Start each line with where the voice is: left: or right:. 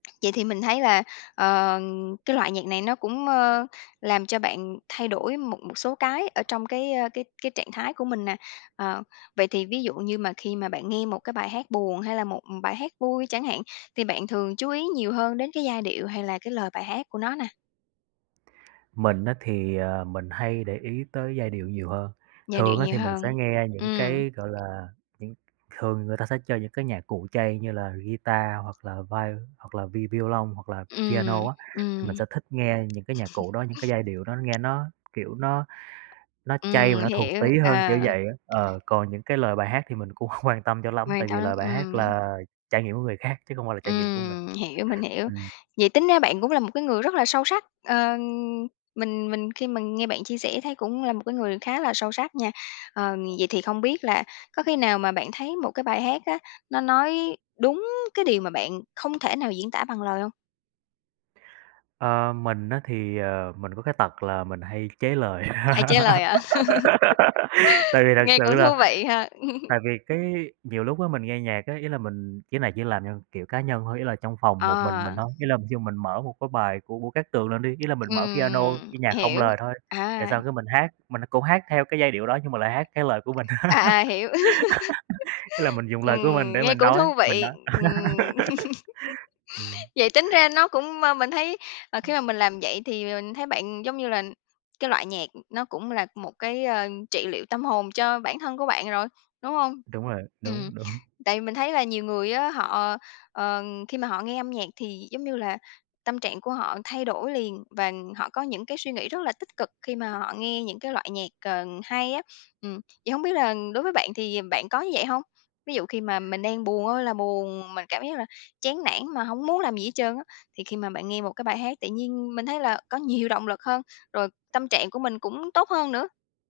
left: Vậy thì mình thấy là, ờ, cái loại nhạc này nó cũng, mơ, làm cho bạn thay đổi một một số cái ở trong cái, ơ, cái cái trạng thái của mình nè, ờ, vậy thì ví dụ như mà khi mà bạn nghe một cái bài hát buồn hay là một, ừm, bài hát vui chẳng hạn, thì bạn thường chú ý nhiều hơn đến cái giai điệu hay là cái lời bài hát của nó nè?
right: Mình á thì, ờ, mình hay để ý tới giai điệu nhiều hơn,
left: Giai điệu
right: thường á,
left: nhiều
right: thì mình sẽ
left: hơn.
right: nghe những
left: Ừm.
right: cái, gọi là, những thường người ta sẽ chơi những cái nhạc cụ chay như là guitar hoặc là vai hoặc là vi vi violon hoặc là
left: Ừm,
right: piano á, thì mình
left: ừm.
right: sẽ thích nghe những cái nhạc cụ đó, những cái giai điệu đó nghe nó, kiểu, nó nó chay và
left: Ừm,
right: nó thuần
left: hiểu,
right: túy hơn, kiểu
left: ờ.
right: vậy á, ờ, còn những cái lời bài hát thì mình cũng hông quan tâm cho lắm
left: Quan
right: tại vì
left: tấm,
right: lời bài hát
left: ừm.
right: là trải nghiệm của người khác chứ không phải là trải nghiệm của mình,
left: Ừm, hiểu, mình hiểu.
right: ừm.
left: Vậy tính ra bạn cũng là một cái người rất là sâu sắc, ờ, mình mình khi mà nghe bạn chia sẻ thấy cũng là một cái người khá là sâu sắc nha, ờ, vậy thì không biết là có khi nào mà bạn thấy một cái bài hát á, nó nói đúng cái điều mà bạn không thể nào diễn tả bằng lời hông?
right: Ờ, mình á thì, ờ, mình có cái tật là mình hay chế lời,
left: Hay chế lời hả?
right: tại vì thật
left: Nghe
right: sự
left: cũng
right: là
left: thú vị ha.
right: tại vì cái nhiều lúc á, mình nghe nhạc á, ý là mình chỉ là chỉ làm theo, kiểu, cá nhân thôi, ý là trong phòng một mình mình
left: À.
right: thôi, ý là ví dụ mình mở một cái bài của Vũ Cát Tường lên đi, ý là mình mở piano,
left: Ừm,
right: cái nhạc không
left: hiểu,
right: lời thôi, rồi
left: à.
right: xong cái mình hát, mình cũng hát theo cái giai điệu đó nhưng mà lại hát cái lời của mình,
left: À, à, hiểu.
right: ý là mình dùng lời của mình
left: Ừm,
right: để
left: nghe
right: mình
left: cũng
right: nói
left: thú
right: mình
left: vị,
right: nói.
left: ừm.
right: Ừm.
left: Vậy tính ra nó cũng ma mình thấy, ờ, khi mà mình làm vậy thì mình thấy bạn, giống như là, cái loại nhạc, ừm, nó cũng là một cái, ơ, trị liệu tâm hồn cho bản thân của bạn rồi, đúng hông?
right: Đúng rồi,
left: Ừm,
right: đúng, đúng.
left: tại mình thấy là nhiều người á, họ ờ, khi mà họ nghe âm nhạc thì, giống như là, tâm trạng của họ thay đổi liền và họ có những cái suy nghĩ rất là tích cực khi mà họ nghe những cái loại nhạc, ờ, hay á, ừm, vậy hông biết là đối với bạn thì bạn có như vậy hông? Ví dụ khi mà mình đang buồn ơi là buồn, mình cảm giác là chán nản mà hổng muốn làm gì hết trơn á, thì khi mà bạn nghe một cái bài hát tự nhiên mình thấy là có nhiều động lực hơn, rồi tâm trạng của mình cũng tốt hơn nữa?